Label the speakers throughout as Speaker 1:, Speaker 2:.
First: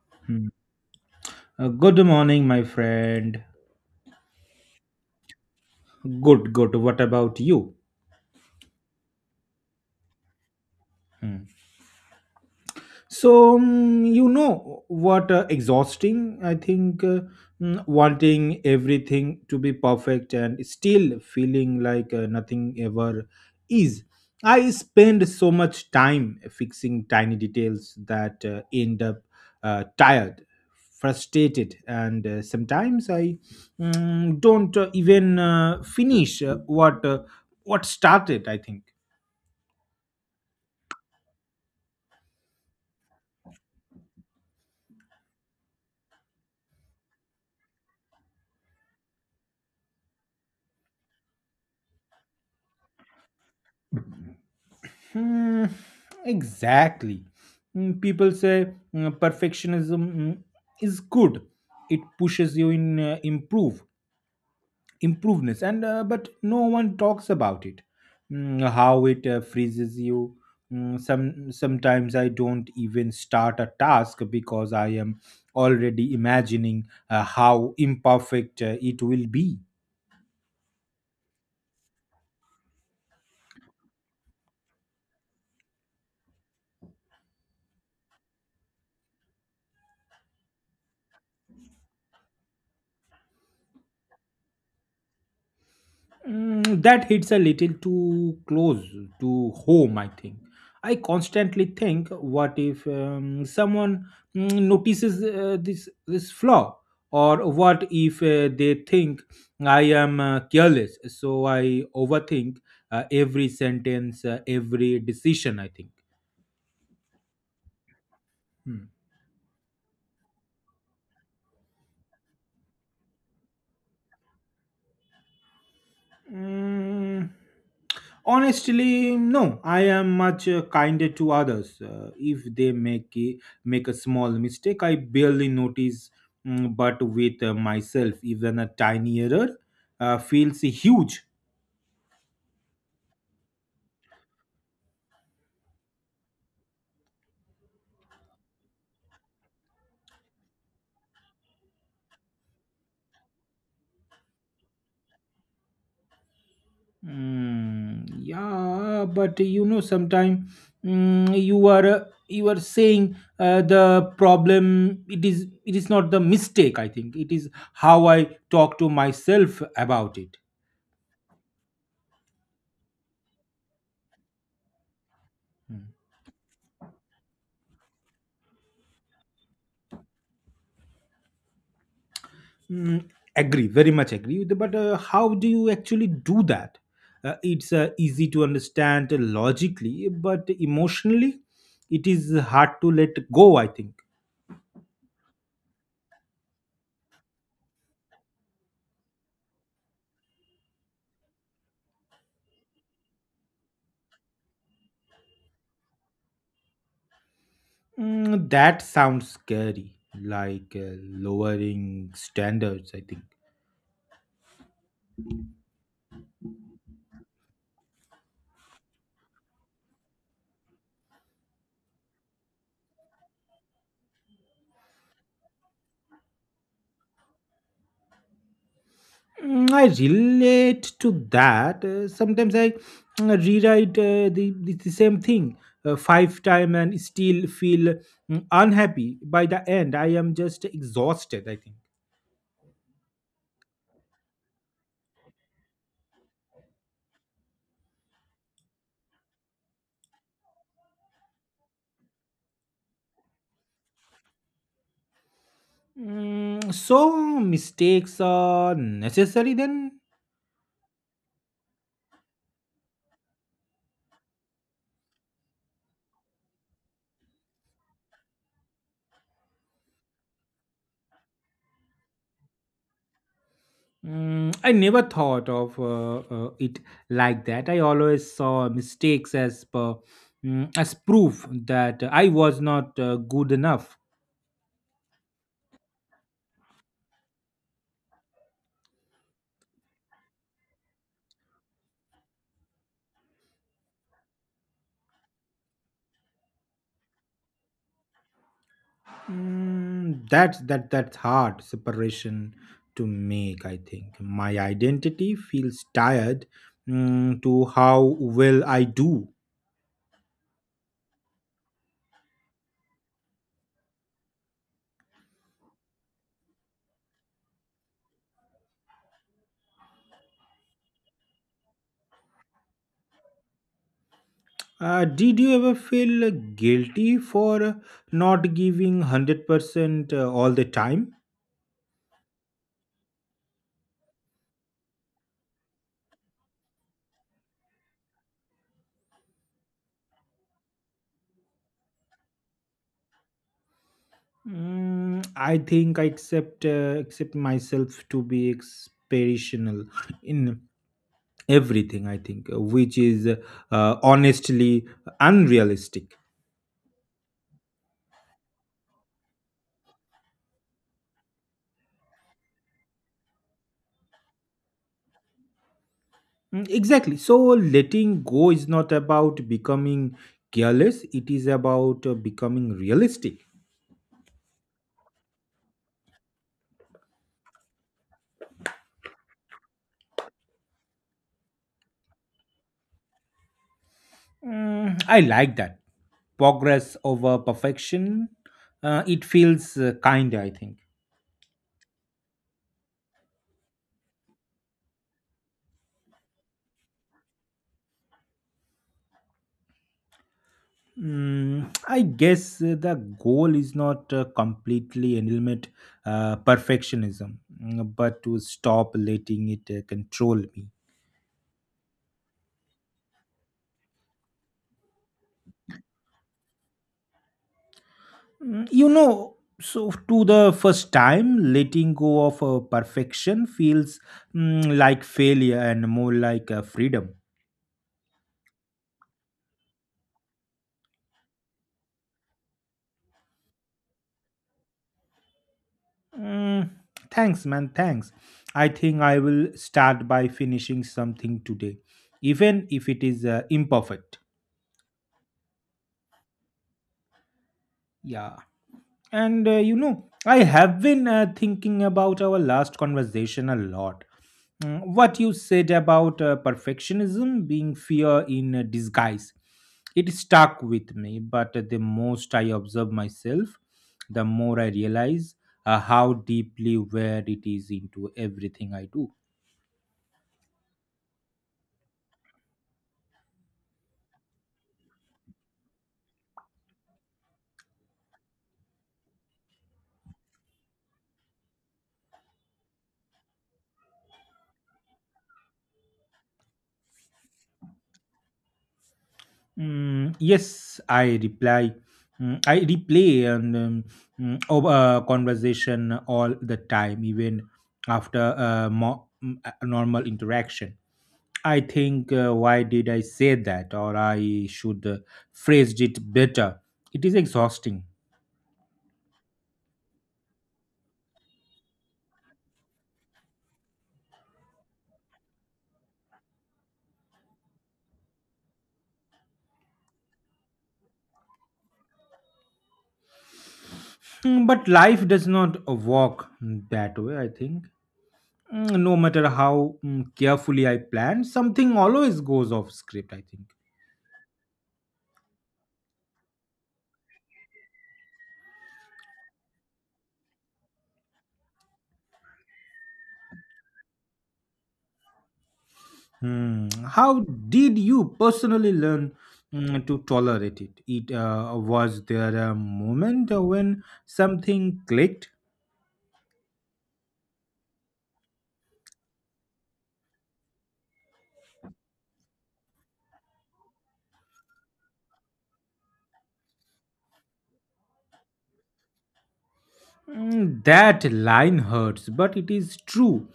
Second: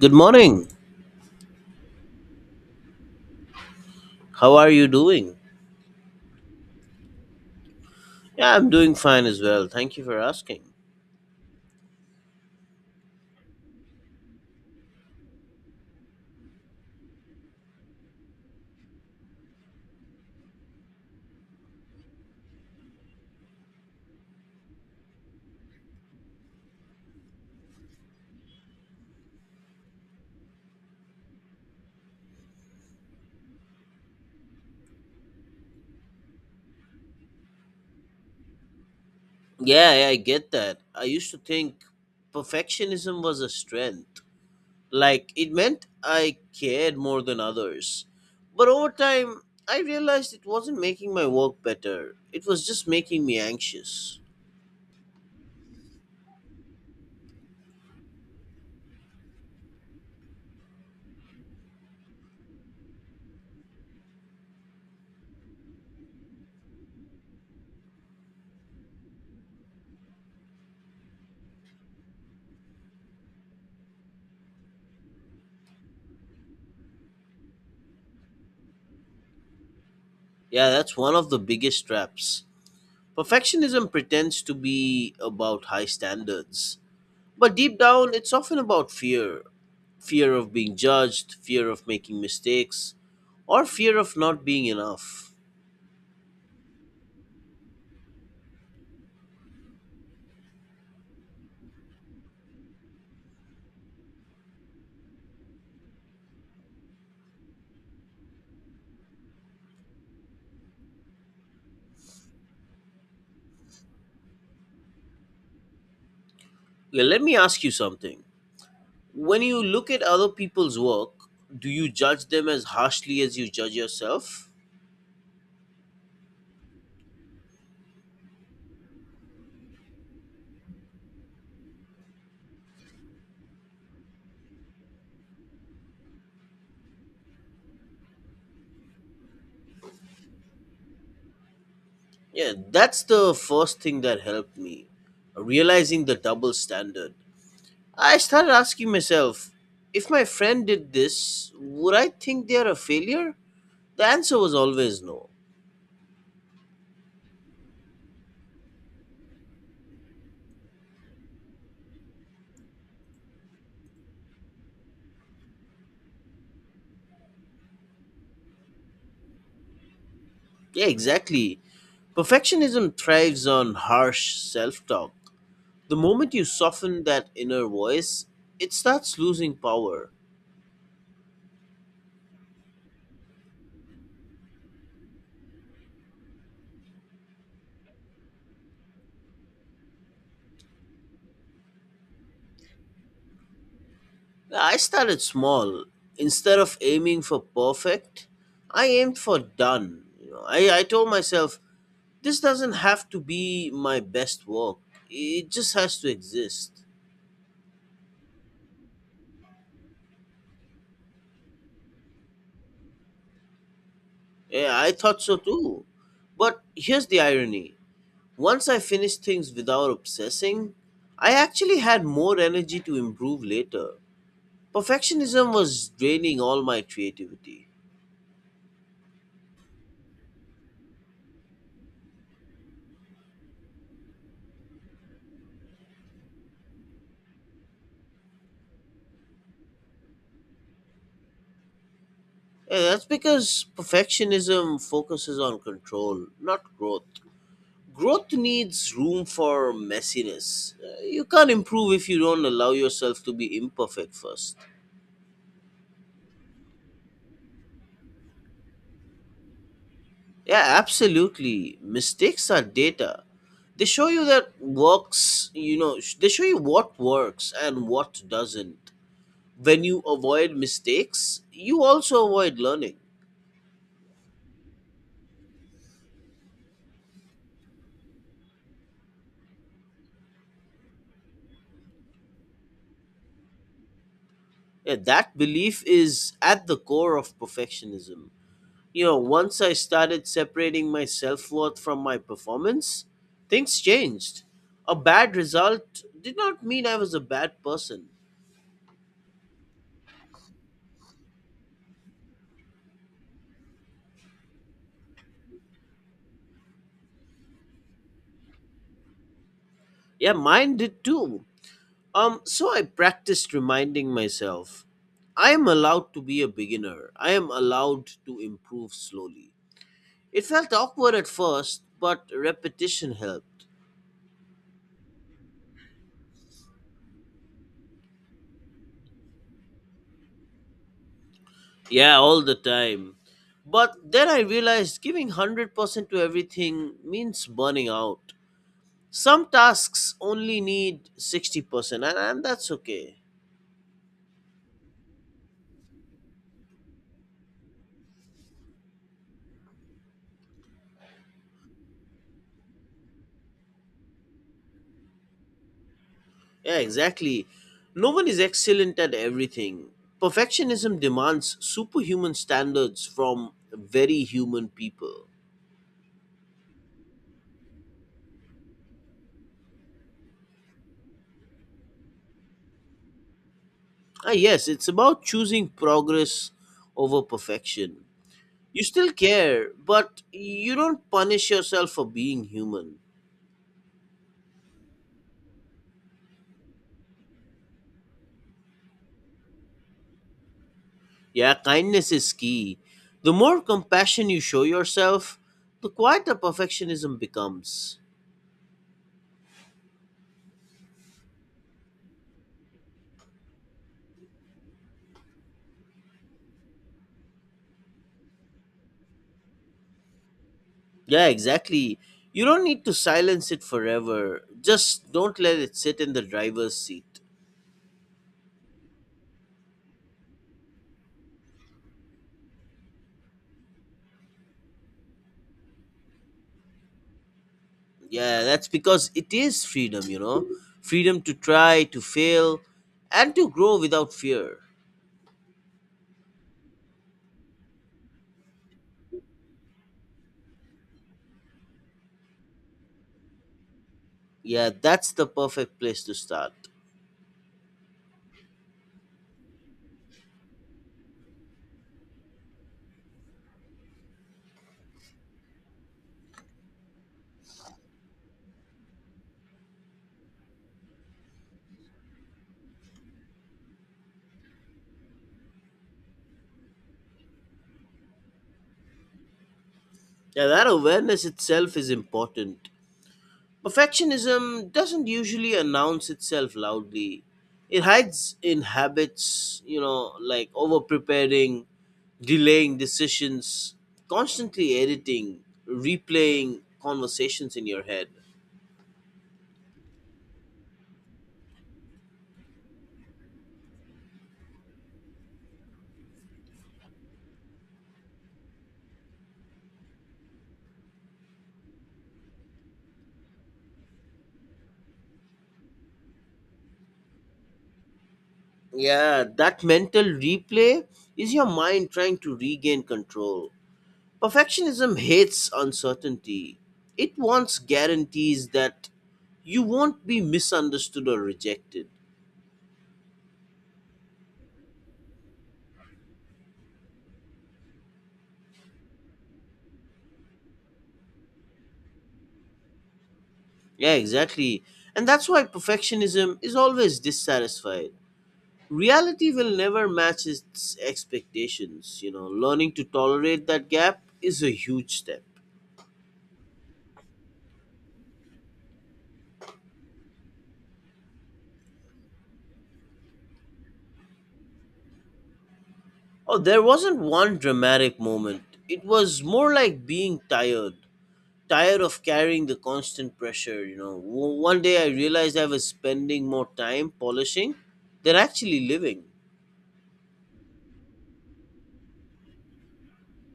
Speaker 1: Good
Speaker 2: Hmm.
Speaker 1: morning.
Speaker 2: Good morning, my friend.
Speaker 1: How are you doing?
Speaker 2: Good, good. What about you?
Speaker 1: Yeah, I'm doing fine as well. Thank you for asking.
Speaker 2: Hmm. So, you know what exhausting? I think wanting everything to be perfect and still feeling like nothing ever is. I spend so much time fixing tiny details that end up tired, frustrated, and sometimes I don't even finish what started, I think.
Speaker 1: Yeah, yeah, I get that. I used to think perfectionism was a strength. Like, it meant I cared more than others. But over time, I realized it wasn't making my work better, it was just making me anxious.
Speaker 2: Hmm, exactly. People say perfectionism is good. It pushes you in improveness, and but no one talks about it. How it freezes you. Sometimes I don't even start a task because I am already imagining how imperfect it will be.
Speaker 1: Yeah, that's one of the biggest traps. Perfectionism pretends to be about high standards, but deep down, it's often about fear of being judged, fear of making mistakes, or fear of not being enough.
Speaker 2: That hits a little too close to home, I think. I constantly think, what if someone notices this flaw, or what if they think I am careless? So I overthink every sentence, every decision, I think.
Speaker 1: Let me ask you something.
Speaker 2: Hmm.
Speaker 1: When you look at other people's work, do you judge them as harshly as you judge yourself?
Speaker 2: Mm, Honestly, no. I am much kinder to others. If they make a small mistake, I barely notice. But with myself, even a tiny error feels huge.
Speaker 1: Yeah, that's the first thing that helped me, realizing the double standard. I started asking myself, if my friend did this, would I think they're a failure? The answer was always no.
Speaker 2: Yeah, but sometimes you are saying the problem. It is not the mistake. I think it is how I talk to myself about it.
Speaker 1: Yeah, exactly. Perfectionism thrives on harsh self talk. The moment you soften that inner voice, it starts losing power.
Speaker 2: Mm, Agree, very much agree. But how do you actually do that? It's easy to understand logically, but emotionally, it is hard to let go, I think.
Speaker 1: I started small. Instead of aiming for perfect, I aimed for done. You know, I told myself, this doesn't have to be my best work, it just has to exist.
Speaker 2: That sounds scary, like lowering standards, I think.
Speaker 1: Yeah, I thought so too. But here's the irony, once I finished things without obsessing, I actually had more energy to improve later. Perfectionism was draining all my creativity.
Speaker 2: I relate to that. Sometimes I rewrite the same thing five times and still feel unhappy. By the end, I am just exhausted, I think.
Speaker 1: Yeah, that's because perfectionism focuses on control, not growth. Growth needs room for messiness. You can't improve if you don't allow yourself to be imperfect first.
Speaker 2: So mistakes are necessary then?
Speaker 1: Yeah, absolutely. Mistakes are data. They show you that works, you know, they show you what works and what doesn't. When you avoid mistakes, you also avoid learning.
Speaker 2: I never thought of it like that. I always saw mistakes as proof that I was not good enough.
Speaker 1: Yeah, that belief is at the core of perfectionism. You know, once I started separating my self worth from my performance, things changed. A bad result did not mean I was a bad person.
Speaker 2: That's hard separation to make. I think my identity feels tired to how well I do.
Speaker 1: Yeah, mine did too. So I practiced reminding myself I am allowed to be a beginner. I am allowed to improve slowly. It felt awkward at first, but repetition helped.
Speaker 2: Did you ever feel guilty for not giving 100% all the time?
Speaker 1: Yeah, all the time. But then I realized giving 100% to everything means burning out. Some tasks only need 60%, and that's okay.
Speaker 2: I think accept myself to be inspirational in everything, I think, which is honestly unrealistic.
Speaker 1: Yeah, exactly. No one is excellent at everything. Perfectionism demands superhuman standards from very human people.
Speaker 2: Exactly. So, letting go is not about becoming careless, it is about becoming realistic.
Speaker 1: Yes, it's about choosing progress over perfection. You still care, but you don't punish yourself for being human.
Speaker 2: I like that. Progress over perfection. It feels kind, I think.
Speaker 1: Yeah, kindness is key. The more compassion you show yourself, the quieter perfectionism becomes.
Speaker 2: I guess the goal is not completely eliminate perfectionism, but to stop letting it control me.
Speaker 1: Yeah, exactly. You don't need to silence it forever. Just don't let it sit in the driver's seat.
Speaker 2: So to the first time, letting go of perfection feels like failure and more like freedom.
Speaker 1: Yeah, that's because it is freedom, you know? Freedom to try, to fail, and to grow without fear.
Speaker 2: Mm, Thanks, man. Thanks. I think I will start by finishing something today, even if it is imperfect.
Speaker 1: Yeah, that's the perfect place to start.
Speaker 2: Yeah. And I have been thinking about our last conversation a lot. What you said about perfectionism being fear in disguise, it stuck with me. But the most I observe myself, the more I realize how deeply where it is into everything I do.
Speaker 1: Yeah, that awareness itself is important. Perfectionism doesn't usually announce itself loudly. It hides in habits, you know, like over preparing, delaying decisions, constantly editing, replaying conversations in your head.
Speaker 2: Yes, I reply. I replay and of a conversation all the time, even after a normal interaction. I think, why did I say that, or I should phrased it better. It is exhausting.
Speaker 1: Yeah, that mental replay is your mind trying to regain control. Perfectionism hates uncertainty. It wants guarantees that you won't be misunderstood or rejected.
Speaker 2: But life does not work that way, I think. No matter how carefully I plan, something always goes off script, I think.
Speaker 1: Yeah, exactly. And that's why perfectionism is always dissatisfied. Reality will never match its expectations. You know, learning to tolerate that gap is a huge step.
Speaker 2: Hmm. How did you personally learn to tolerate it? Was there a moment when something clicked?
Speaker 1: Oh, there wasn't one dramatic moment. It was more like being tired, tired of carrying the constant pressure. You know, one day I realized I was spending more time polishing than actually living.
Speaker 2: That line hurts, but it is true.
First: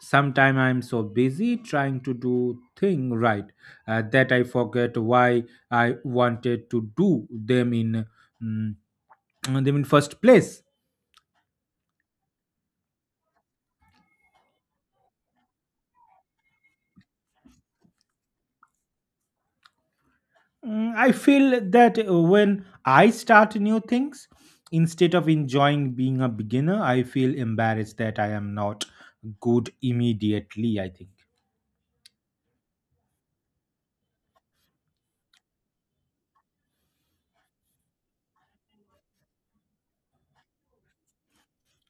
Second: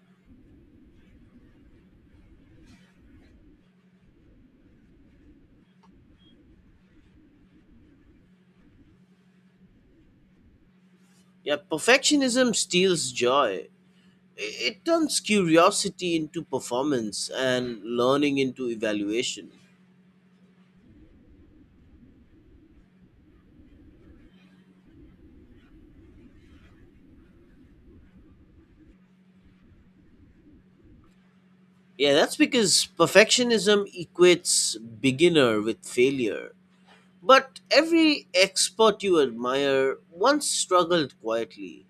Speaker 2: Sometimes I'm so busy trying to do thing right that I forget why I wanted to do mm, them in first place.
Speaker 1: Yeah, perfectionism steals joy. It turns curiosity into performance and learning into evaluation.
Speaker 2: I feel that when I start new things, instead of enjoying being a beginner, I feel embarrassed that I am not good immediately, I think.
Speaker 1: Yeah, that's because perfectionism equates beginner with failure. But every expert you admire once struggled quietly.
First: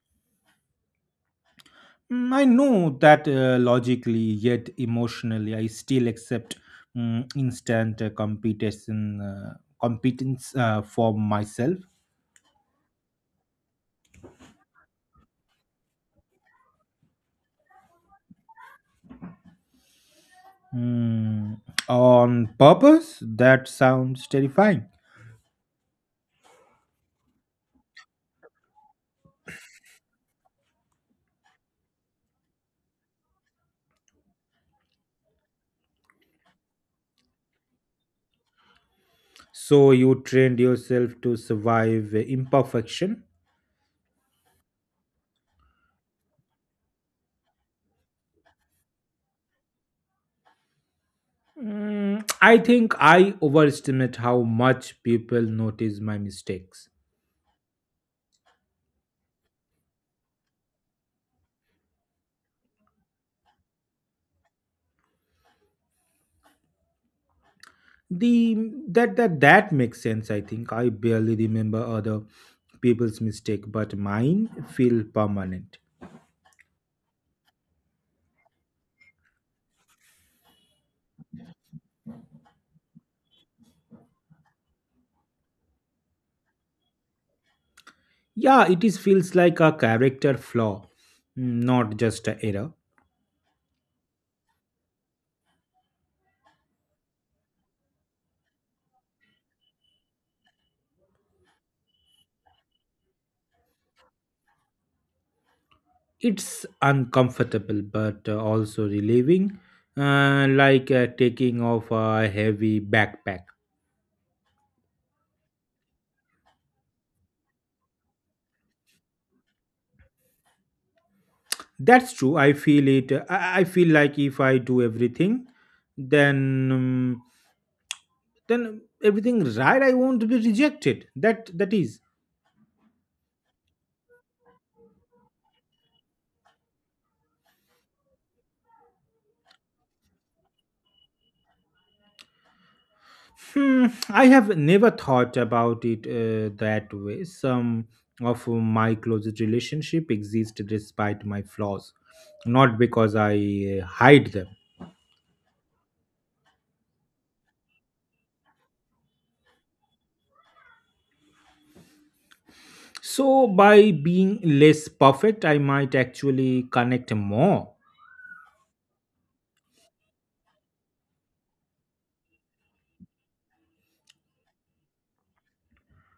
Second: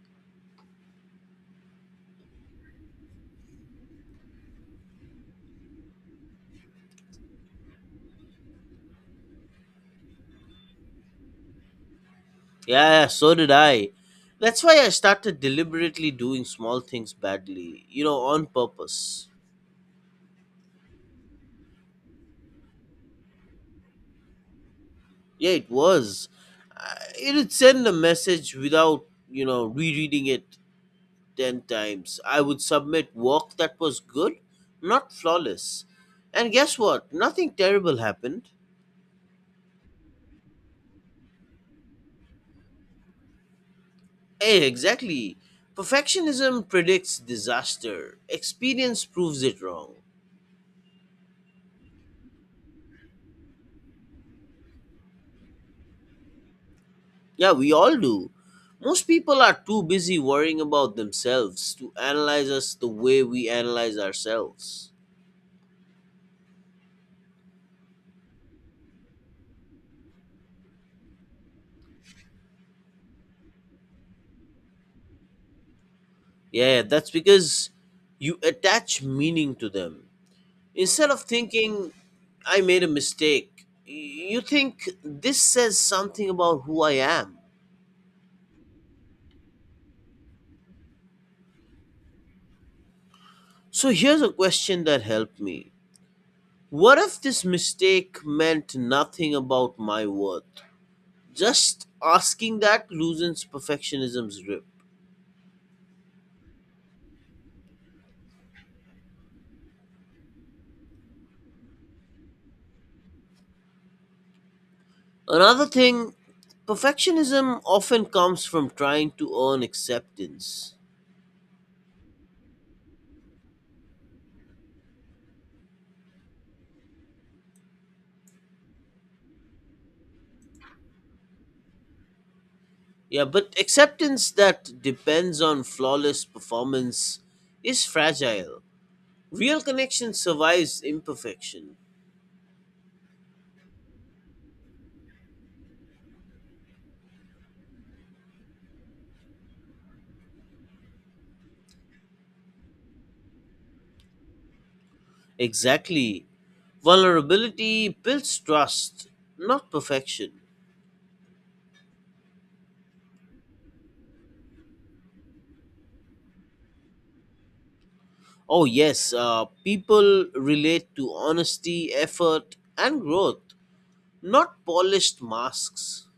Speaker 2: I know that logically, yet emotionally, I still accept instant competition competence for myself.
Speaker 1: Yeah, yeah, so did I. That's why I started deliberately doing small things badly, you know, on purpose.
Speaker 2: Mm, on purpose, that sounds terrifying.
Speaker 1: Yeah, it was. It would send a message without, you know, rereading it 10 times. I would submit work that was good, not flawless. And guess what? Nothing terrible happened.
Speaker 2: So you trained yourself to survive imperfection.
Speaker 1: Hey, exactly. Perfectionism predicts disaster. Experience proves it wrong.
Speaker 2: I think I overestimate how much people notice my mistakes.
Speaker 1: Yeah, we all do. Most people are too busy worrying about themselves to analyze us the way we analyze ourselves.
Speaker 2: The that that That makes sense. I think I barely remember other people's mistake, but mine feel permanent.
Speaker 1: Yeah, that's because you attach meaning to them. Instead of thinking I made a mistake, you think this says something about who I am.
Speaker 2: Yeah, it is feels like a character flaw, not just a error.
Speaker 1: So here's a question that helped me. What if this mistake meant nothing about my worth? Just asking that loosens perfectionism's grip.
Speaker 2: It's uncomfortable, but also relieving, like taking off a heavy backpack.
Speaker 1: Another thing, perfectionism often comes from trying to earn acceptance.
Speaker 2: That's true. I feel it. I feel like if I do everything, then um, then everything right, I won't be rejected. That is.
Speaker 1: Yeah, but acceptance that depends on flawless performance is fragile. Real connection survives imperfection.
Speaker 2: Hmm, I have never thought about it that way. Some of my closest relationship exist despite my flaws, not because I hide them.
Speaker 1: Exactly. Vulnerability builds trust, not perfection.
Speaker 2: So by being less perfect, I might actually connect more.
Speaker 1: Oh, yes, people relate to honesty, effort, and growth, not polished masks.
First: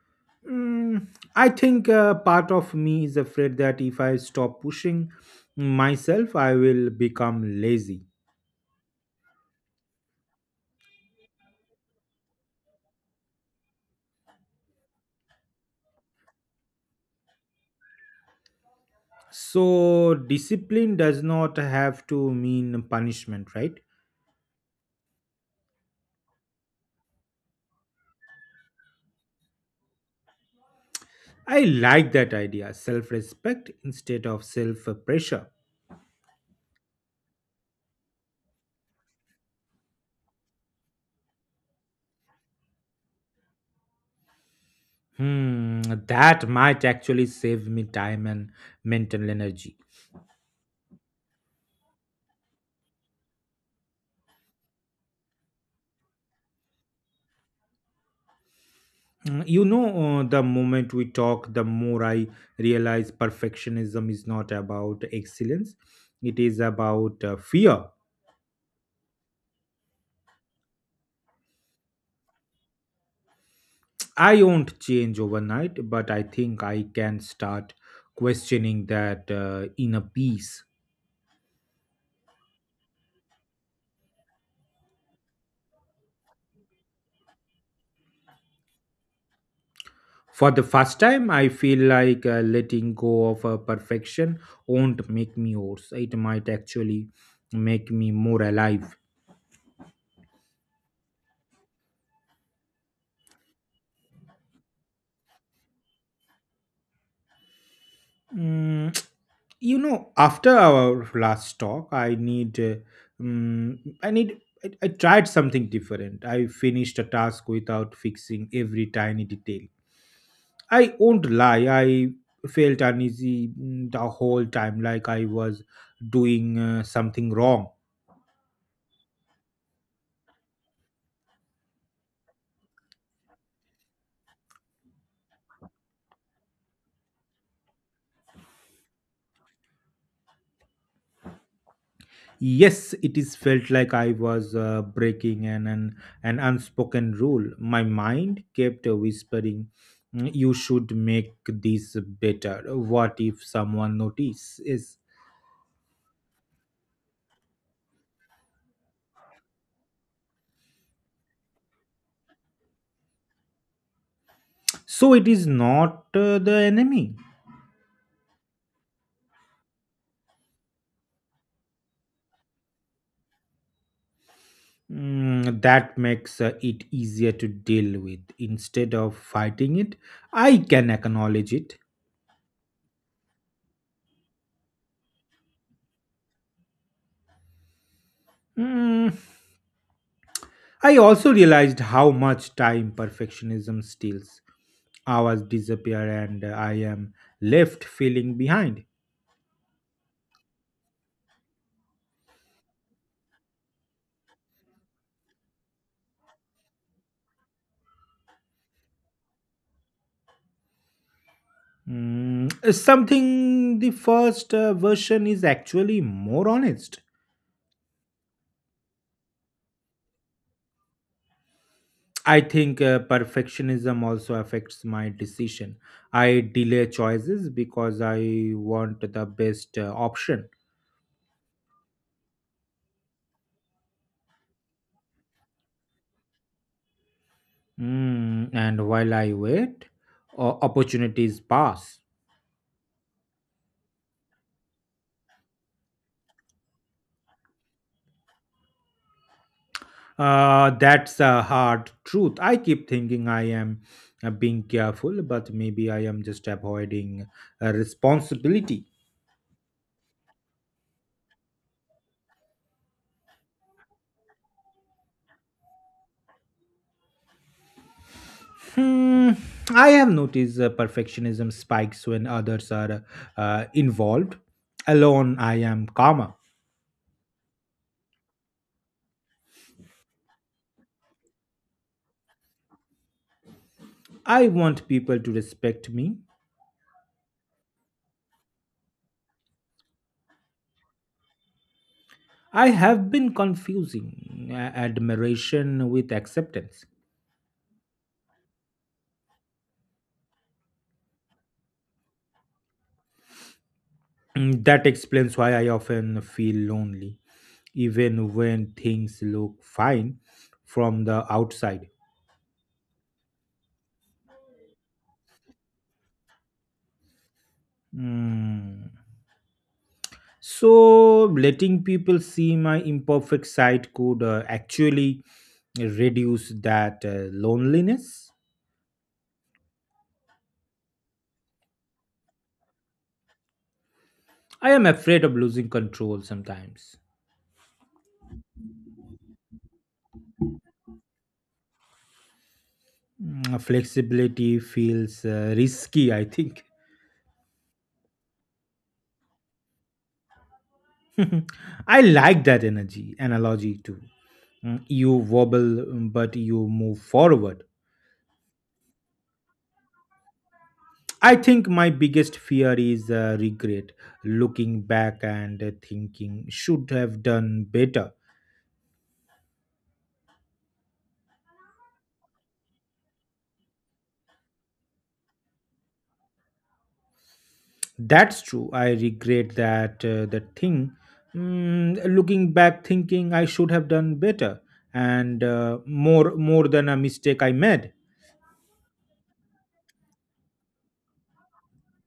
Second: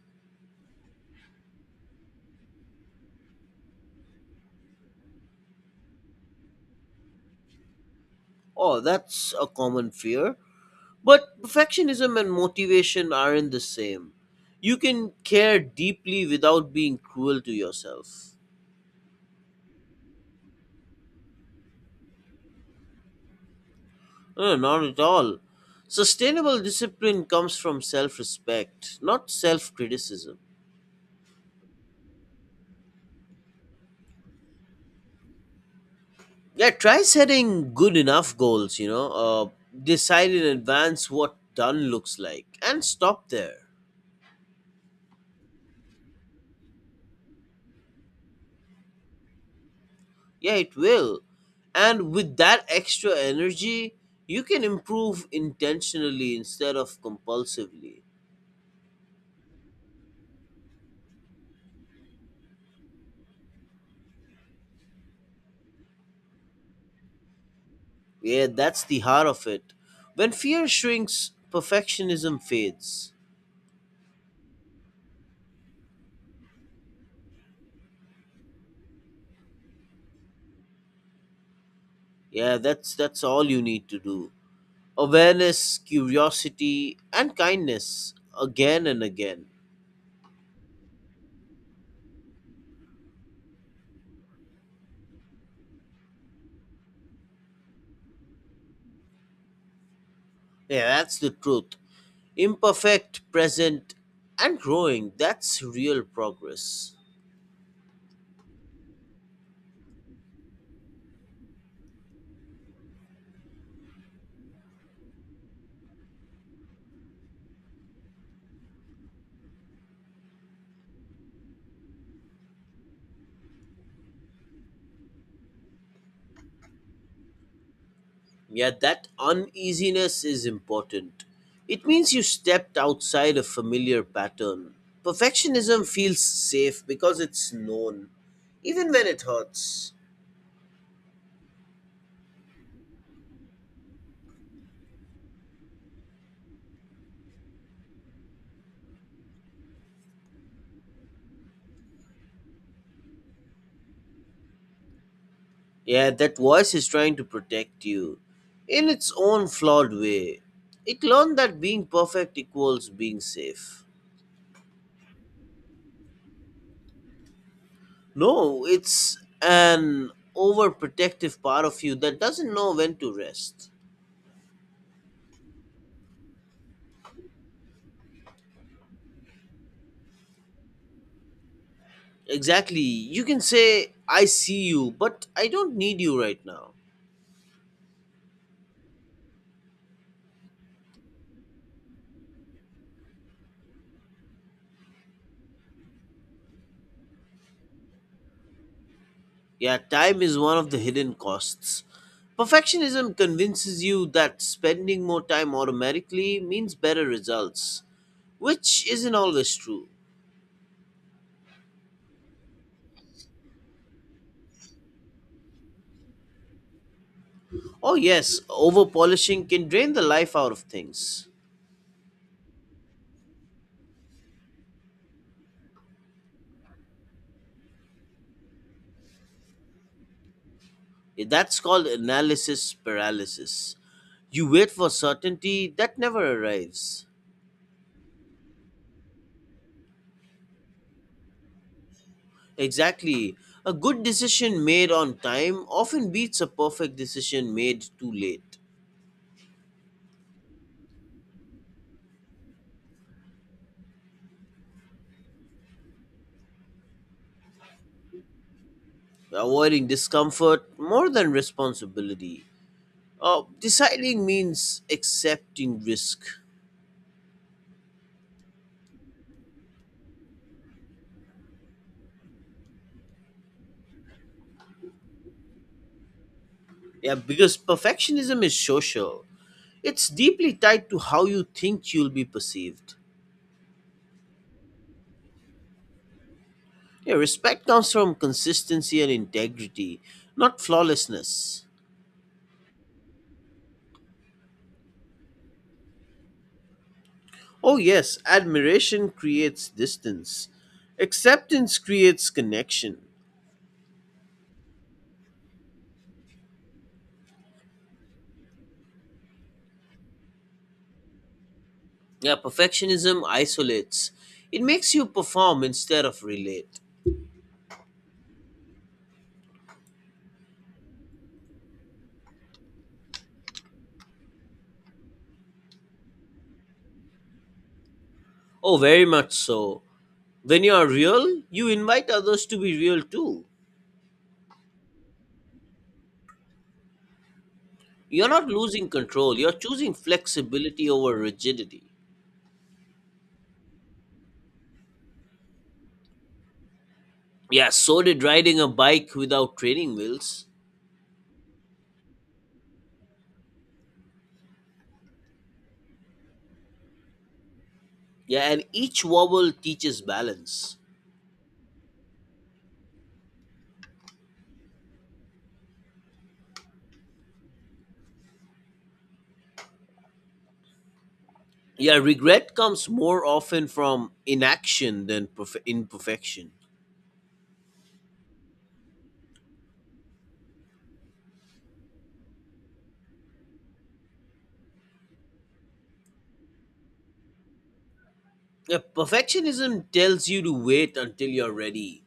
Speaker 2: Mm, I think part of me is afraid that if I stop pushing myself, I will become lazy.
Speaker 1: Oh, that's a common fear. But perfectionism and motivation aren't the same. You can care deeply without being cruel to yourself.
Speaker 2: So, discipline does not have to mean punishment, right?
Speaker 1: No, no, not at all. Sustainable discipline comes from self respect, not self criticism.
Speaker 2: I like that idea self respect instead of self pressure.
Speaker 1: Yeah, try setting good enough goals, you know, decide in advance what done looks like and stop there.
Speaker 2: Hmm, that might actually save me time and mental energy.
Speaker 1: Yeah, it will. And with that extra energy, you can improve intentionally instead of compulsively.
Speaker 2: Mm, You know, the moment we talk, the more I realize perfectionism is not about excellence, it is about fear.
Speaker 1: Yeah, that's the heart of it. When fear shrinks, perfectionism fades.
Speaker 2: I won't change overnight, but I think I can start questioning that inner peace.
Speaker 1: Yeah, that's all you need to do. Awareness, curiosity, and kindness again and again.
Speaker 2: For the first time, I feel like letting go of perfection won't make me worse. It might actually make me more alive.
Speaker 1: Yeah, that's the truth. Imperfect, present, and growing. That's real progress.
Speaker 2: Mm, you know, after our last talk um, i need I tried something different. I finished a task without fixing every tiny detail. I won't lie, I felt uneasy the whole time, like I was doing something wrong.
Speaker 1: Yeah, that uneasiness is important. It means you stepped outside a familiar pattern. Perfectionism feels safe because it's known, even when it hurts.
Speaker 2: Yes, it is felt like I was breaking an unspoken rule. My mind kept whispering, You should make this better." What if someone notices?
Speaker 1: Yeah, that voice is trying to protect you in its own flawed way. It learned that being perfect equals being safe.
Speaker 2: So it is not the enemy.
Speaker 1: No, it's an overprotective part of you that doesn't know when to rest.
Speaker 2: That makes it easier to deal with. Instead of fighting it, I can acknowledge it.
Speaker 1: Exactly. You can say, I see you, but I don't need you right now.
Speaker 2: Mm, I also realized how much time perfectionism steals. Hours disappear and I am left feeling behind.
Speaker 1: Yeah, time is one of the hidden costs. Perfectionism convinces you that spending more time automatically means better results, which isn't always true.
Speaker 2: Something the first version is actually more honest.
Speaker 1: Oh, yes, over polishing can drain the life out of things.
Speaker 2: I think perfectionism also affects my decision. I delay choices because I want the best option.
Speaker 1: That's called analysis paralysis. You wait for certainty that never arrives.
Speaker 2: And while I wait, opportunities pass.
Speaker 1: Exactly. A good decision made on time often beats a perfect decision made too late.
Speaker 2: That's a hard truth. I keep thinking I am being careful, but maybe I am just avoiding responsibility.
Speaker 1: Avoiding discomfort more than responsibility. Deciding means accepting risk.
Speaker 2: Hmm, I have noticed perfectionism spikes when others are involved. Alone, I am calmer.
Speaker 1: Yeah, because perfectionism is social. It's deeply tied to how you think you'll be perceived.
Speaker 2: I want people to respect me.
Speaker 1: Yeah, respect comes from consistency and integrity, not flawlessness.
Speaker 2: I have been confusing admiration with acceptance.
Speaker 1: Oh, yes, admiration creates distance, acceptance creates connection.
Speaker 2: That explains why I often feel lonely, even when things look fine from the outside.
Speaker 1: Yeah, perfectionism isolates, it makes you perform instead of relate.
Speaker 2: Mm. So, letting people see my imperfect side could actually reduce that loneliness.
Speaker 1: Oh, very much so. When you are real, you invite others to be real too.
Speaker 2: I am afraid of losing control sometimes.
Speaker 1: You're not losing control, you're choosing flexibility over rigidity.
Speaker 2: Flexibility feels risky, I think.
Speaker 1: Yeah, so did riding a bike without training wheels.
Speaker 2: I like that energy analogy too. You wobble, but you move forward.
Speaker 1: Yeah, and each wobble teaches balance.
Speaker 2: I think my biggest fear is regret, looking back and thinking should have done better.
Speaker 1: Yeah, regret comes more often from inaction than imperfection.
Speaker 2: That's true. I regret that the thing. Looking back, thinking I should have done better and more than a mistake I made.
Speaker 1: Yeah, perfectionism tells you to wait until you're ready.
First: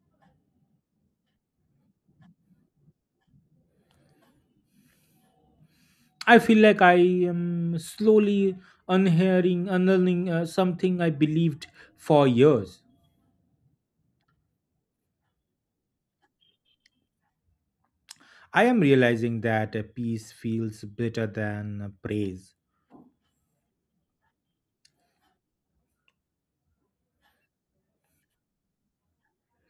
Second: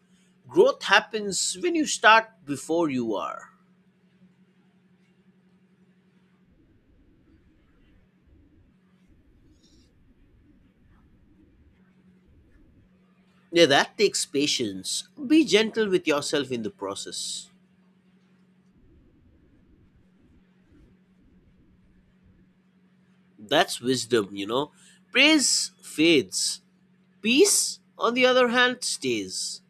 Speaker 1: Growth happens when you start before you are.
Speaker 2: I feel like I am slowly unlearning something I believed for years.
Speaker 1: Yeah, that takes patience. Be gentle with yourself in the process.
Speaker 2: I am realizing that peace feels better than praise.
Speaker 1: That's wisdom, you know. Praise fades, peace, on the other hand, stays.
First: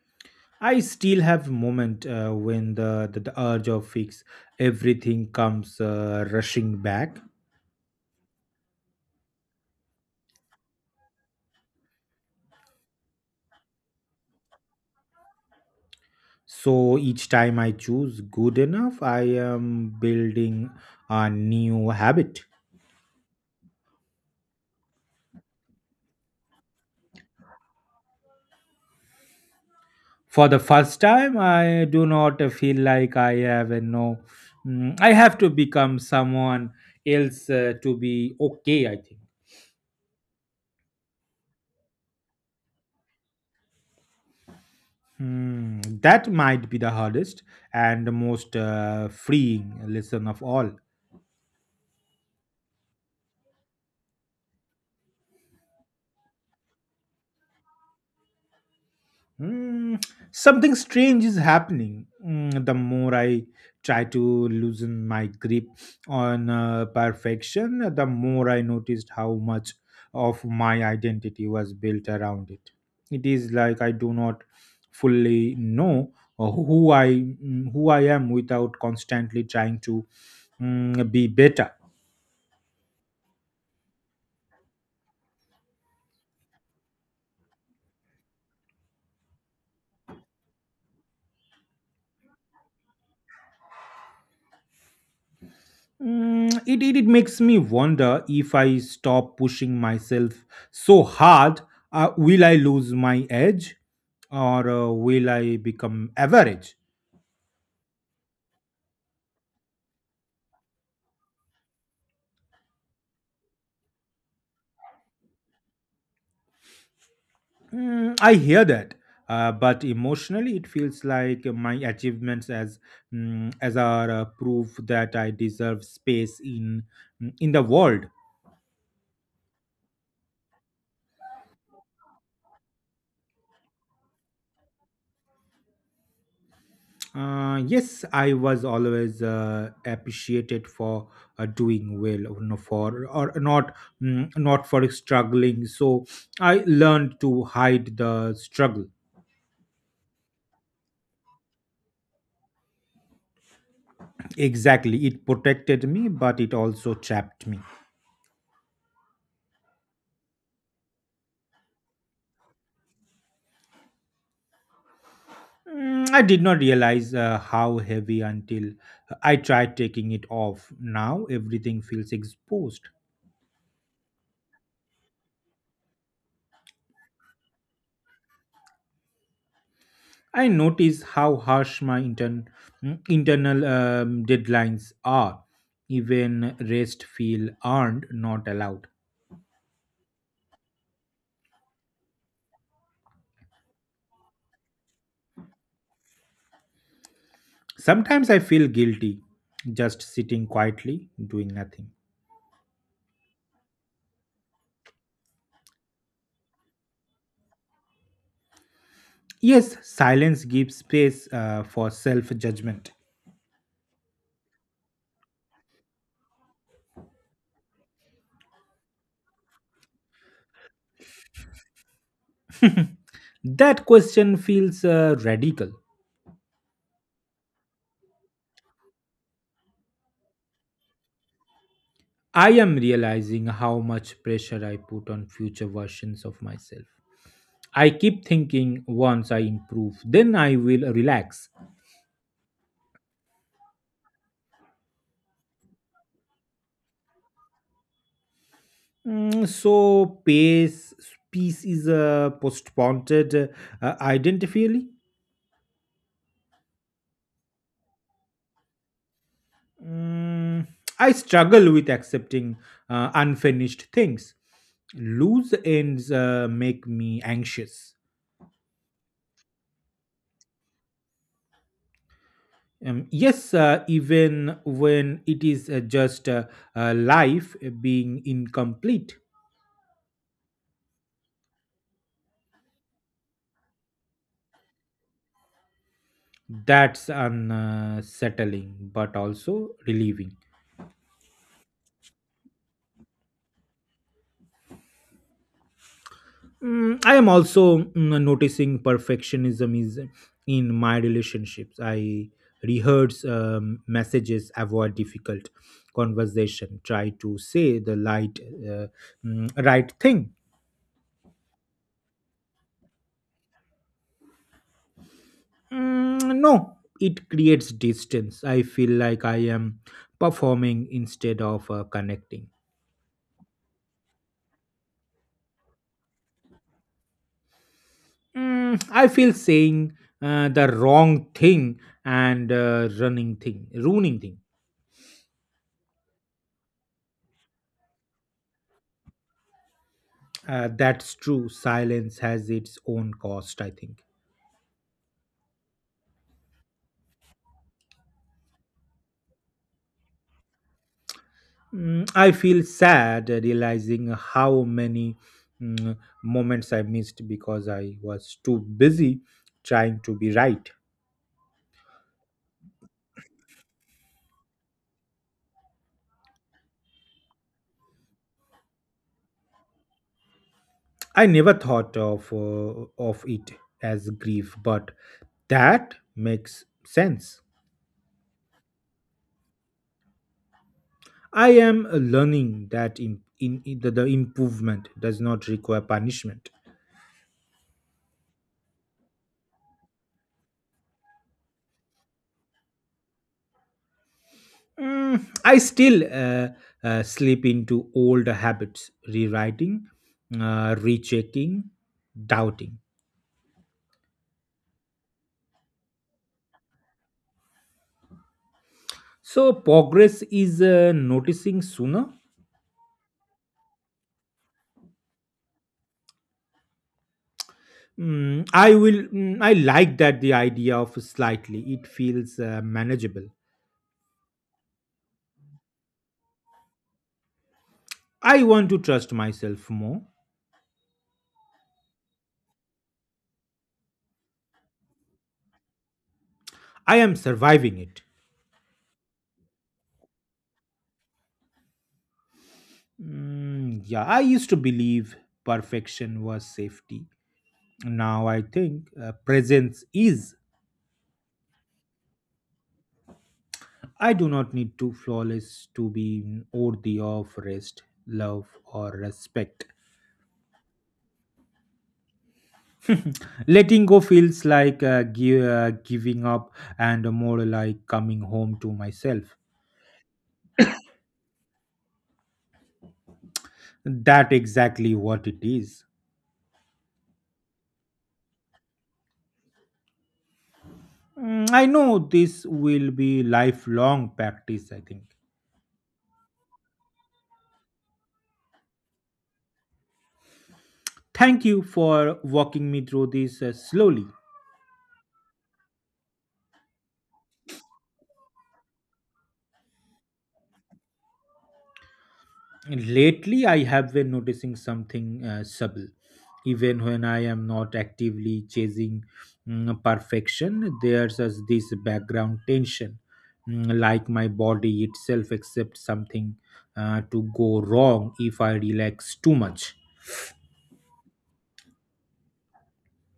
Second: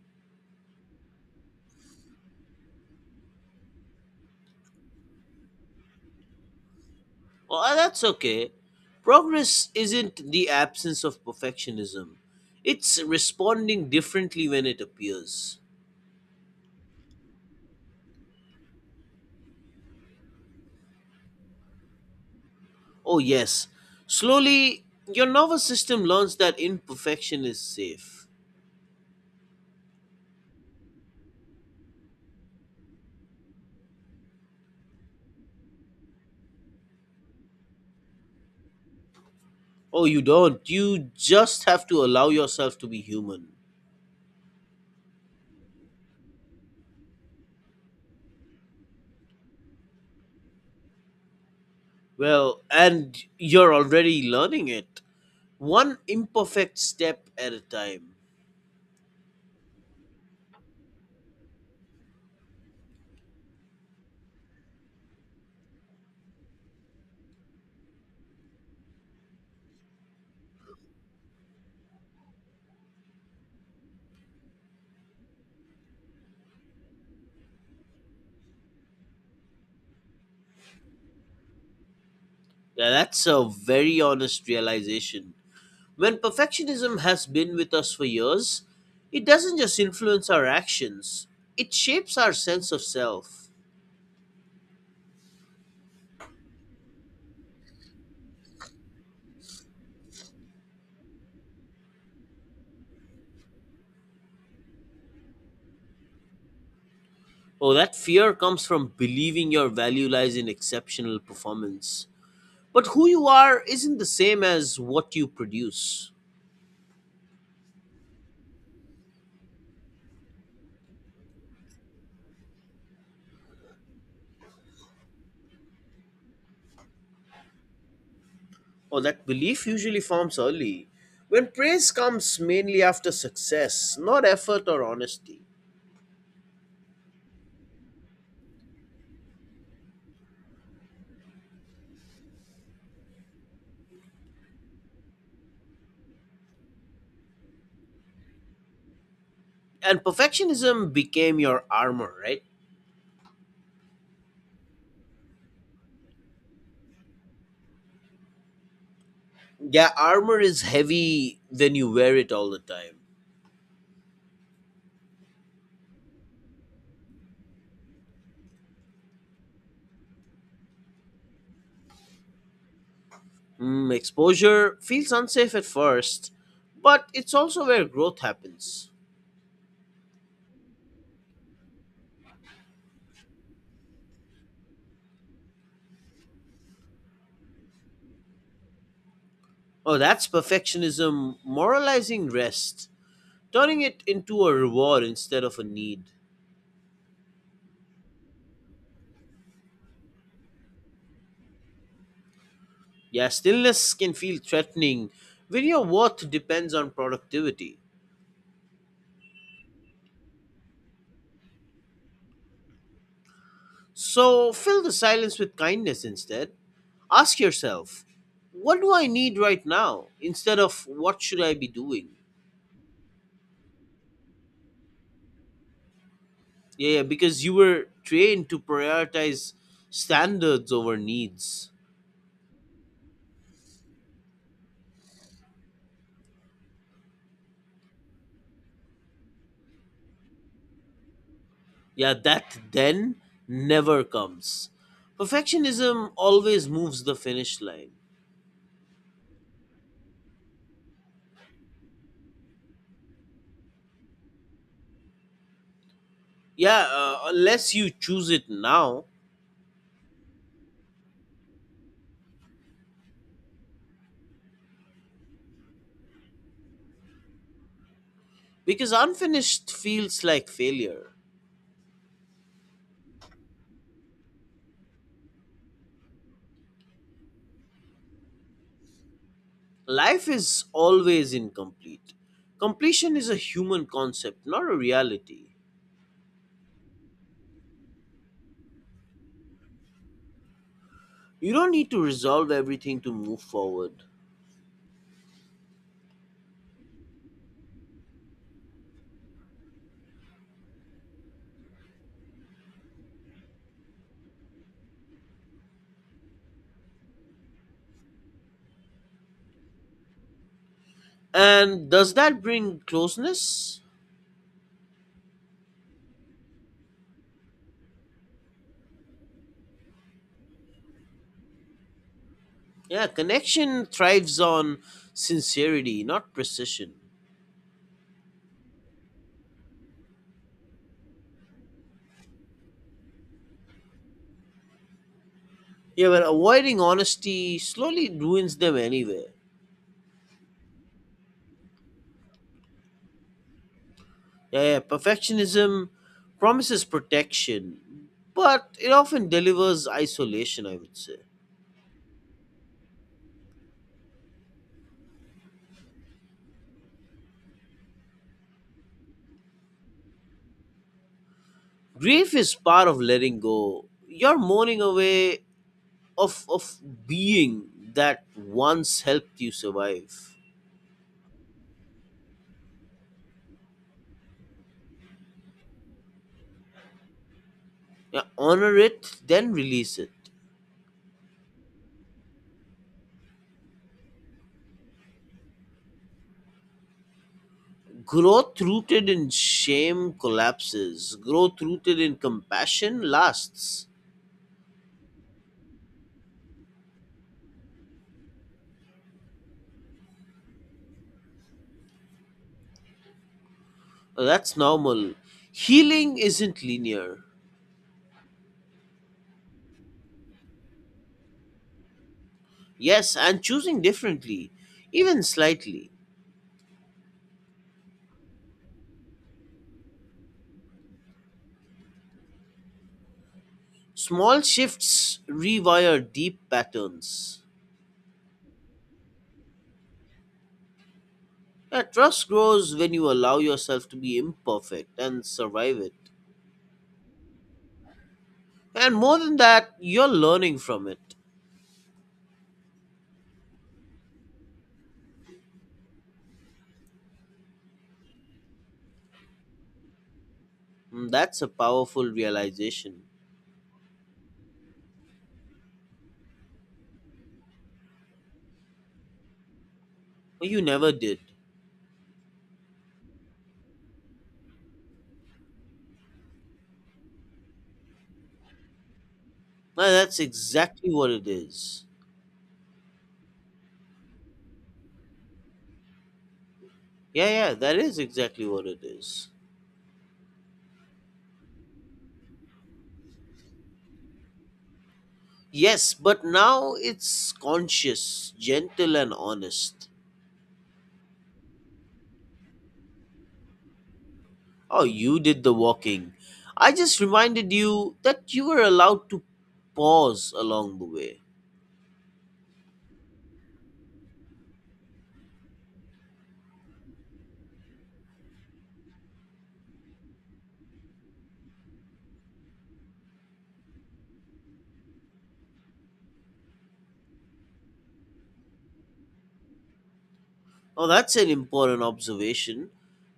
Speaker 2: I still have moment when the urge of fix everything comes rushing back.
Speaker 1: Well, that's okay. Progress isn't the absence of perfectionism, it's responding differently when it appears.
Speaker 2: So each time I choose good enough, I am building a new habit.
Speaker 1: Oh, yes. Slowly, your nervous system learns that imperfection is safe.
Speaker 2: For the first time, I do not feel like I have a no. I have to become someone else to be okay, I think.
Speaker 1: Oh, you don't. You just have to allow yourself to be human.
Speaker 2: Hmm, that might be the hardest and the most freeing lesson of all.
Speaker 1: Well, and you're already learning it. One imperfect step at a time.
Speaker 2: Mm, Something strange is happening. The more I try to loosen my grip on perfection, the more I noticed how much of my identity was built around it. It is like I do not fully know who I am without constantly trying to be better.
Speaker 1: Now, that's a very honest realization. When perfectionism has been with us for years, it doesn't just influence our actions, it shapes our sense of self.
Speaker 2: It makes me wonder if I stop pushing myself so hard, will I lose my edge or will I become average?
Speaker 1: Oh, that fear comes from believing your value lies in exceptional performance. But who you are isn't the same as what you produce.
Speaker 2: I hear that. But emotionally, it feels like my achievements as are proof that I deserve space in the world.
Speaker 1: Oh, that belief usually forms early, when praise comes mainly after success, not effort or honesty.
Speaker 2: Yes, I was always appreciated for doing well, for or not, not for struggling. So I learned to hide the struggle.
Speaker 1: And perfectionism became your armor, right?
Speaker 2: Exactly, it protected me, but it also trapped me.
Speaker 1: Yeah, armor is heavy when you wear it all the time.
Speaker 2: I did not realize how heavy until I tried taking it off. Now everything feels exposed.
Speaker 1: Exposure feels unsafe at first, but it's also where growth happens.
Speaker 2: I notice how harsh my internal deadlines are. Even rest feel earned, not allowed.
Speaker 1: Oh, that's perfectionism moralizing rest, turning it into a reward instead of a need.
Speaker 2: Sometimes I feel guilty just sitting quietly, doing nothing.
Speaker 1: Yeah, stillness can feel threatening when your worth depends on productivity.
Speaker 2: Yes, silence gives space for self judgment.
Speaker 1: So fill the silence with kindness instead. Ask yourself, what do I need right now instead of what should I be doing?
Speaker 2: That question feels radical.
Speaker 1: Yeah, yeah, because you were trained to prioritize standards over needs.
Speaker 2: I am realizing how much pressure I put on future versions of myself. I keep thinking once I improve, then I will relax.
Speaker 1: Yeah, that then never comes. Perfectionism always moves the finish line.
Speaker 2: Mm, so pace peace is a postponed identifiably.
Speaker 1: Yeah, unless you choose it now,
Speaker 2: Mm, I struggle with accepting unfinished things. Loose ends make me anxious.
Speaker 1: because unfinished feels like failure.
Speaker 2: Yes, even when it is just life being incomplete,
Speaker 1: Life is always incomplete. Completion is a human concept, not a reality.
Speaker 2: that's unsettling but also relieving.
Speaker 1: You don't need to resolve everything to move forward.
Speaker 2: I am also noticing perfectionism is in my relationships. I rehearse messages, avoid difficult conversation, try to say the uh, right thing.
Speaker 1: And does that bring closeness?
Speaker 2: Mm, no, it creates distance. I feel like I am performing instead of connecting.
Speaker 1: Yeah, connection thrives on sincerity, not precision.
Speaker 2: I feel saying the wrong thing and ruining thing.
Speaker 1: Yeah, but avoiding honesty slowly ruins them anyway.
Speaker 2: That's true. Silence has its own cost, I think.
Speaker 1: Yeah, yeah, perfectionism promises protection, but it often delivers isolation, I would say.
Speaker 2: I feel sad realizing how many mm, moments I missed because I was too busy trying to be right.
Speaker 1: Grief is part of letting go. You're mourning away of being that once helped you survive.
Speaker 2: I never thought of it as grief, but that makes sense.
Speaker 1: Yeah, honor it, then release it.
Speaker 2: I am learning that the improvement does not require punishment.
Speaker 1: Growth rooted in shame collapses. Growth rooted in compassion lasts.
Speaker 2: I still slip into old habits, rewriting, rechecking, doubting.
Speaker 1: That's normal. Healing isn't linear.
Speaker 2: So progress is noticing sooner.
Speaker 1: Yes, and choosing differently, even slightly.
Speaker 2: Mm, I will. I like that the idea of slightly. It feels manageable.
Speaker 1: Small shifts rewire deep patterns.
Speaker 2: I want to trust myself more.
Speaker 1: Yeah, trust grows when you allow yourself to be imperfect and survive it.
Speaker 2: I am surviving it.
Speaker 1: And more than that, you're learning from it.
Speaker 2: Mm, yeah, I used to believe perfection was safety. Now I think presence is.
Speaker 1: That's a powerful realization.
Speaker 2: I do not need to flawless to be worthy of rest, love, or respect.
Speaker 1: You never did.
Speaker 2: Letting go feels like giving up and more like coming home to myself.
Speaker 1: No, that's exactly what it is.
Speaker 2: That exactly what it is.
Speaker 1: Yeah, yeah, that is exactly what it is.
Speaker 2: Mm, I know this will be lifelong practice, I think.
Speaker 1: Yes, but now it's conscious, gentle, and honest.
Speaker 2: Thank you for walking me through this slowly.
Speaker 1: Oh, you did the walking. I just reminded you that you were allowed to pause along the way.
Speaker 2: Lately I have been noticing something subtle, even when I am not actively chasing perfection, there's as this background tension. Mm, like my body itself accepts something to go wrong if I relax too much.
Speaker 1: Oh, that's an important observation.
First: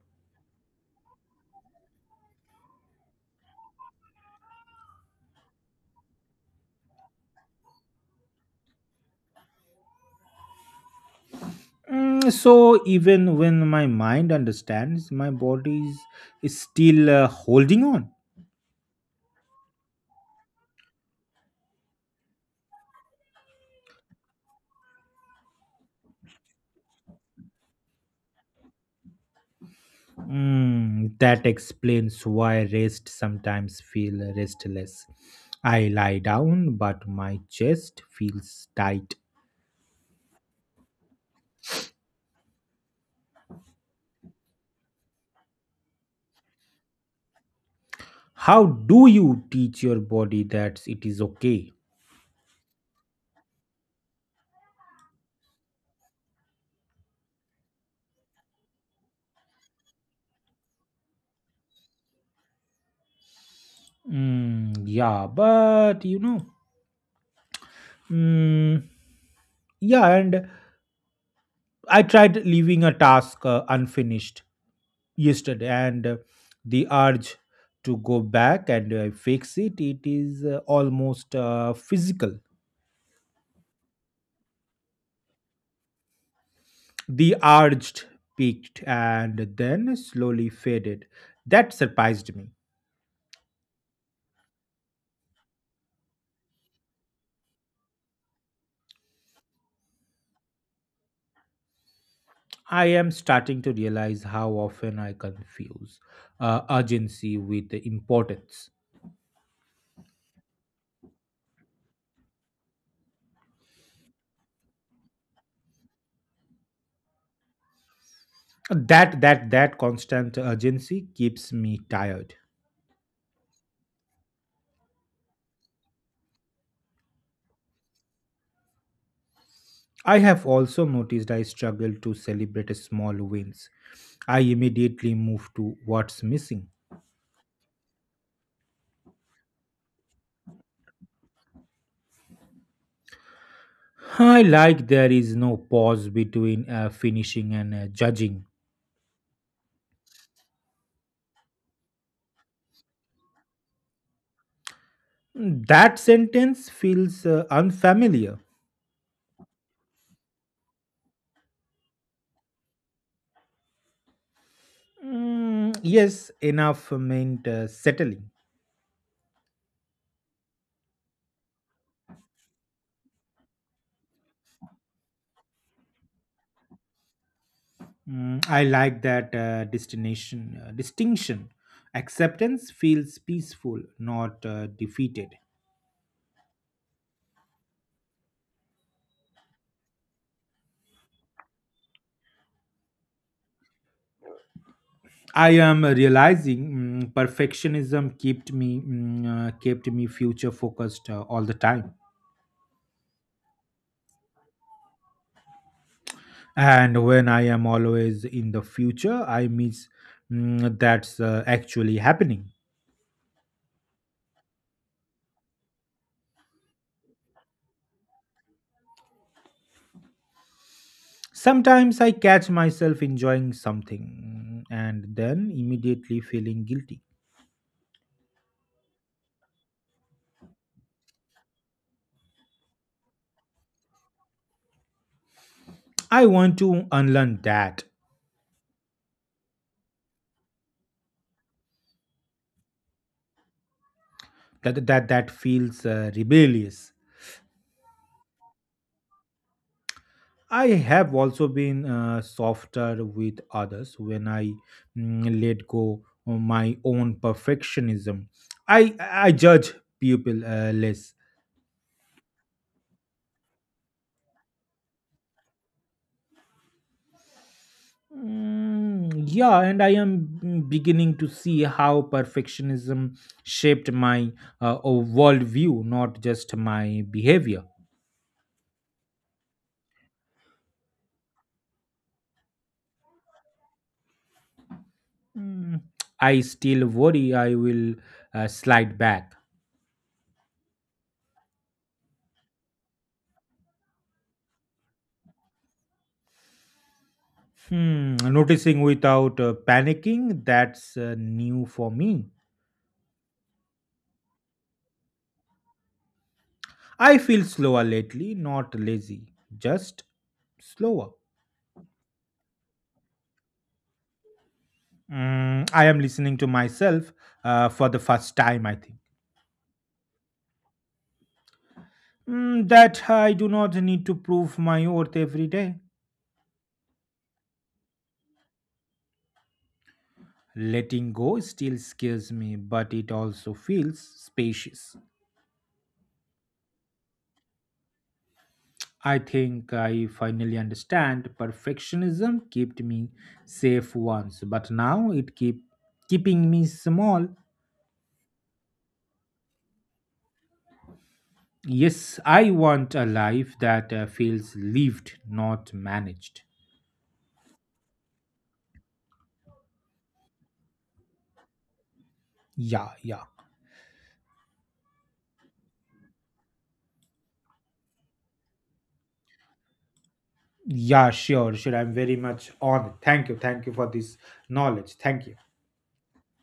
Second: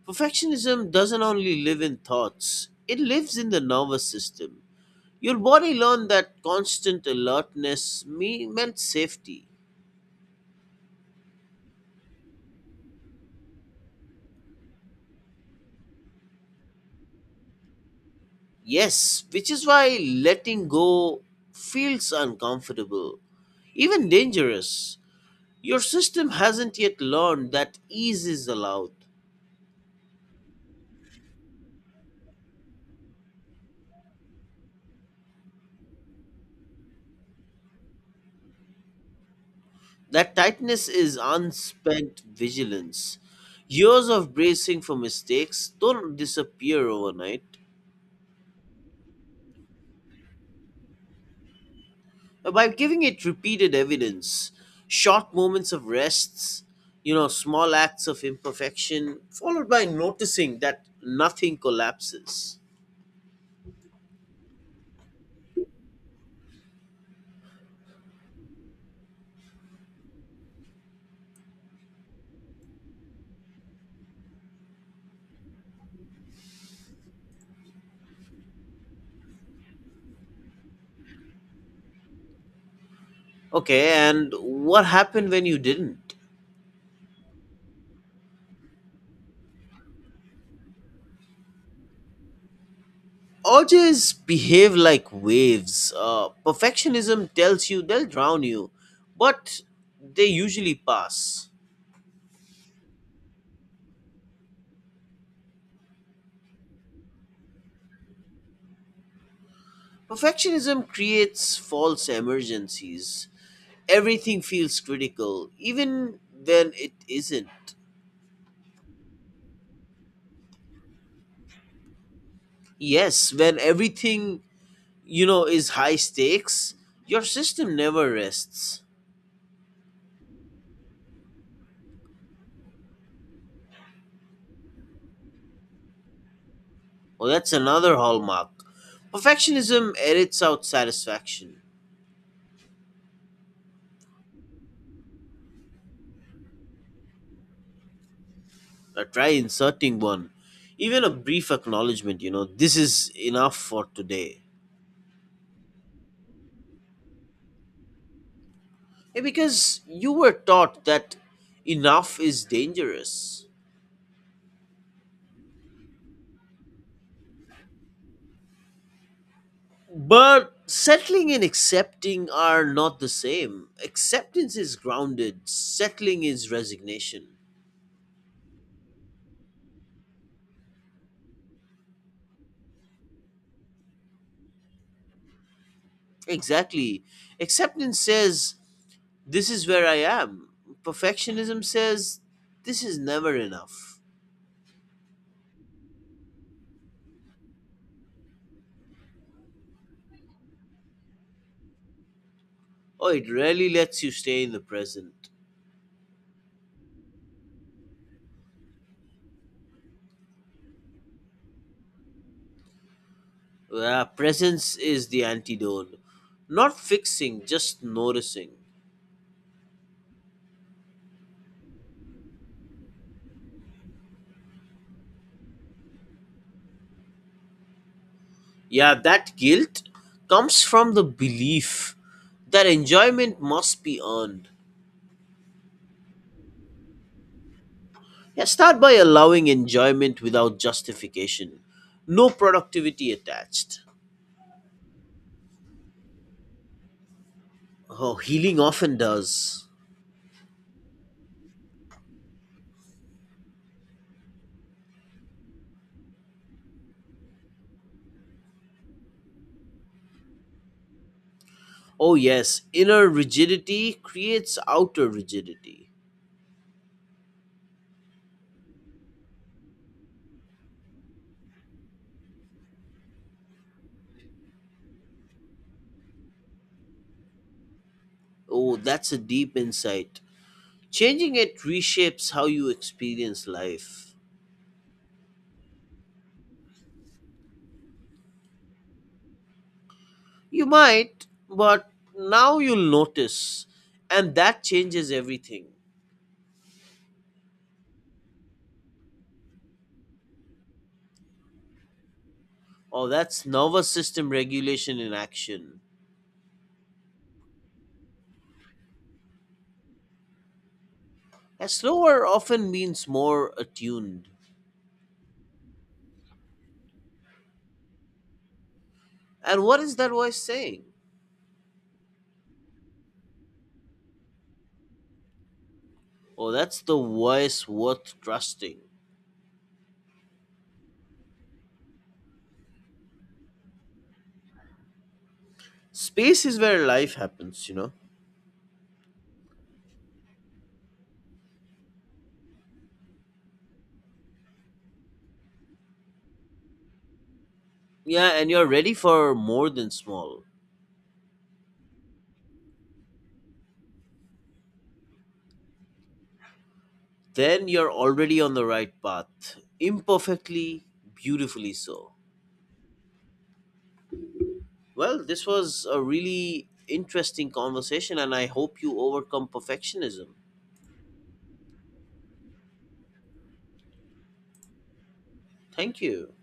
Speaker 1: Perfectionism doesn't only live in thoughts, it lives in the nervous system. Your body learned that constant alertness meant safety.
Speaker 2: So even when my mind understands, my body is still holding on.
Speaker 1: Yes, which is why letting go feels uncomfortable, even dangerous. Your system hasn't yet learned that ease is allowed.
Speaker 2: Mm, that explains why rest sometimes feel restless. I lie down, but my chest feels tight.
Speaker 1: That tightness is unspent vigilance. Years of bracing for mistakes don't disappear overnight.
Speaker 2: How do you teach your body that it is okay?
Speaker 1: By giving it repeated evidence, short moments of rests, you know, small acts of imperfection, followed by noticing that nothing collapses.
Speaker 2: Mm, yeah, but you know, mm, yeah, and I tried leaving a task unfinished yesterday, and the urge to go back and fix it is almost physical.
Speaker 1: Okay, and what happened when you didn't?
Speaker 2: The urged peaked and then slowly faded. That surprised me.
Speaker 1: Urges behave like waves. Perfectionism tells you they'll drown you, but they usually pass.
Speaker 2: I am starting to realize how often I confuse urgency with the importance.
Speaker 1: Perfectionism creates false emergencies. Everything feels critical, even when it isn't.
Speaker 2: That constant urgency keeps me tired.
Speaker 1: Yes, when everything, you know, is high stakes, your system never rests.
Speaker 2: I have also noticed I struggle to celebrate small wins. I immediately move to what's missing.
Speaker 1: Well, that's another hallmark. Perfectionism edits out satisfaction.
Speaker 2: I like there is no pause between finishing and judging.
Speaker 1: Try inserting one, even a brief acknowledgement, you know, this is enough for today.
Speaker 2: Mm, that sentence feels unfamiliar.
Speaker 1: Because you were taught that enough is dangerous.
Speaker 2: Mm, yes, enough meant settling.
Speaker 1: But settling and accepting are not the same. Acceptance is grounded. Settling is resignation.
Speaker 2: I like that destination distinction. Acceptance feels peaceful, not defeated.
Speaker 1: Exactly. Acceptance says this is where I am. Perfectionism says this is never enough.
Speaker 2: I am realizing perfectionism kept me future focused all the time.
Speaker 1: Oh, it really lets you stay in the present.
Speaker 2: And when I am always in the future, I miss that's actually happening.
Speaker 1: Presence is the antidote. Not fixing, just noticing.
Speaker 2: Sometimes I catch myself enjoying something and then immediately feeling guilty.
Speaker 1: Yeah, that guilt comes from the belief that enjoyment must be earned.
Speaker 2: I want to unlearn that.
Speaker 1: Yeah, start by allowing enjoyment without justification. No productivity attached.
Speaker 2: That feels rebellious.
Speaker 1: Oh, healing often does.
Speaker 2: I have also been softer with others when I let go of my own perfectionism. I judge people less.
Speaker 1: Oh, yes, inner rigidity creates outer rigidity.
Speaker 2: Yeah, and I am beginning to see how perfectionism shaped my worldview, not just my behavior.
Speaker 1: Oh, that's a deep insight. Changing it reshapes how you experience life.
Speaker 2: Mm, I still worry I will slide back.
Speaker 1: You might, but now you'll notice. And that changes everything.
Speaker 2: Hmm, noticing without panicking, that's new for me.
Speaker 1: Oh, that's nervous system regulation in action.
Speaker 2: I feel slower lately, not lazy, just slower.
Speaker 1: A slower often means more attuned.
Speaker 2: I am listening to myself for the first time, I think.
Speaker 1: And what is that voice saying?
Speaker 2: Mm, that I do not need to prove my worth every day.
Speaker 1: Oh, that's the voice worth trusting.
Speaker 2: Letting go still scares me, but it also feels spacious.
Speaker 1: Space is where life happens, you know?
Speaker 2: I think I finally understand perfectionism kept me safe once, but now it keeping me small.
Speaker 1: Yeah, and you're ready for more than small.
Speaker 2: Yes, I want a life that feels lived, not managed.
Speaker 1: Then you're already on the right path. Imperfectly, beautifully so.
Speaker 2: Yeah, yeah.
Speaker 1: Well, this was a really interesting conversation, and I hope you overcome perfectionism.
Speaker 2: Yeah, sure, sure. I'm very much on it. Thank you. Thank you for this knowledge. Thank you.
Speaker 1: Thank you.